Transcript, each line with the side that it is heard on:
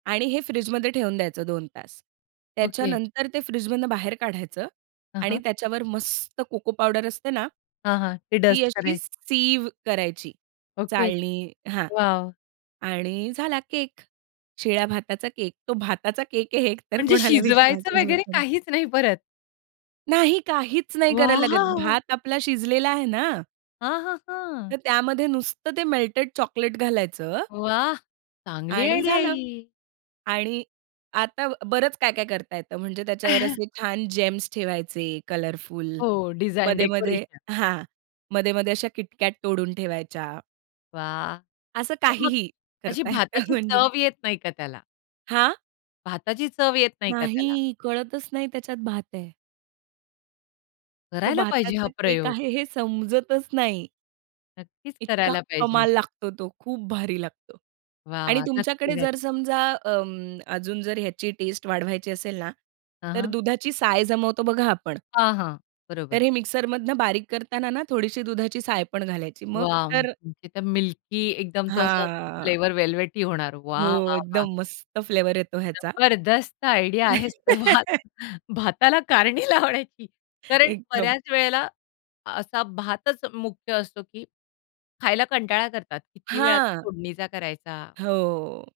right: आणि हे फ्रिजमध्ये ठेवून द्यायचं 2 तास.
left: ओके.
right: त्याच्यानंतर ते फ्रिजमधनं बाहेर काढायचं
left: हां,
right: आणि
left: हां.
right: त्याच्यावर मस्त कोको पावडर असते ना,
left: हां, हां. ते
right: ती
left: डस्ट
right: अशी
left: करायची.
right: सीव्ह करायची
left: ओके.
right: चाळणी हां.
left: वॉव!
right: आणि झाला केक. शिळ्या भाताचा केक. तो भाताचा केक आहे हे एकतर
left: म्हणजे
right: कोणाला
left: शिजवायचं
right: विश्वासच
left: वगैरे
right: बसाय
left: काहीच नाही परत?
right: नाही, काहीच नाही करायला लागत.
left: वॉव!
right: भात आपला शिजलेला आहे ना
left: हां, हां, हां.
right: तर त्यामध्ये नुसतं ते मेल्टेड चॉकलेट घालायचं
left: वाह! चांगली
right: आणि
left: आयडिया आहे
right: झालं.
left: ही.
right: आणि आता बरंच काय-काय करता येतं, म्हणजे त्याच्यावर असे छान Gems ठेवायचे कलरफुल.
left: हो. डिझाइन
right: मध्ये-मध्ये
left: डेकोरेशन.
right: हां, मध्ये-मध्ये अशा KitKat तोडून ठेवायच्या.
left: वाह!
right: असं
left: तर मग
right: काहीही,
left: अशी
right: करता येतं
left: भाताची
right: म्हणजे.
left: चव येत नाही का त्याला?
right: हां?
left: भाताची चव येत नाही का त्याला?
right: नाही. कळतच नाही त्याच्यात भात आहे. तो
left: करायला पाहिजे
right: भाताचा
left: हा
right: केक
left: प्रयोग.
right: आहे हे समजतच नाही.
left: नक्कीच
right: इतका
left: करायला पाहिजे.
right: कमाल लागतो तो. खूप भारी लागतो.
left: वाह!
right: आणि
left: वाह! नक्की,
right: तुमच्याकडे
left: नक्की.
right: जर समजा अं, अजून जर ह्याची टेस्ट वाढवायची असेल ना,
left: हां,
right: तर
left: हां.
right: दुधाची साय जमवतो बघा आपण
left: हां, हां.
right: तर
left: बरोबर.
right: हे मिक्सरमधनं बारीक करतांना ना थोडीशी दुधाची साय पण घालायची. मग
left: वाह!
right: तर
left: म्हणजे ते मिल्की एकदम तो असा
right: हां.
left: फ्लेवर वेल्वेटी होणार. वाह!
right: हो.
left: वाह! वाह!
right: एकदम मस्त फ्लेवर येतो ह्याचा.
left: जबरदस्त आयडिया आहे स भात भाताला कारणी लावण्याची. कारण
right: एकदम.
left: बऱ्याच वेळेला असा भातच मुख्य असतो की खायला कंटाळा करतात. किती वेळा तो
right: हां.
left: फोडणीचा करायचा.
right: हो.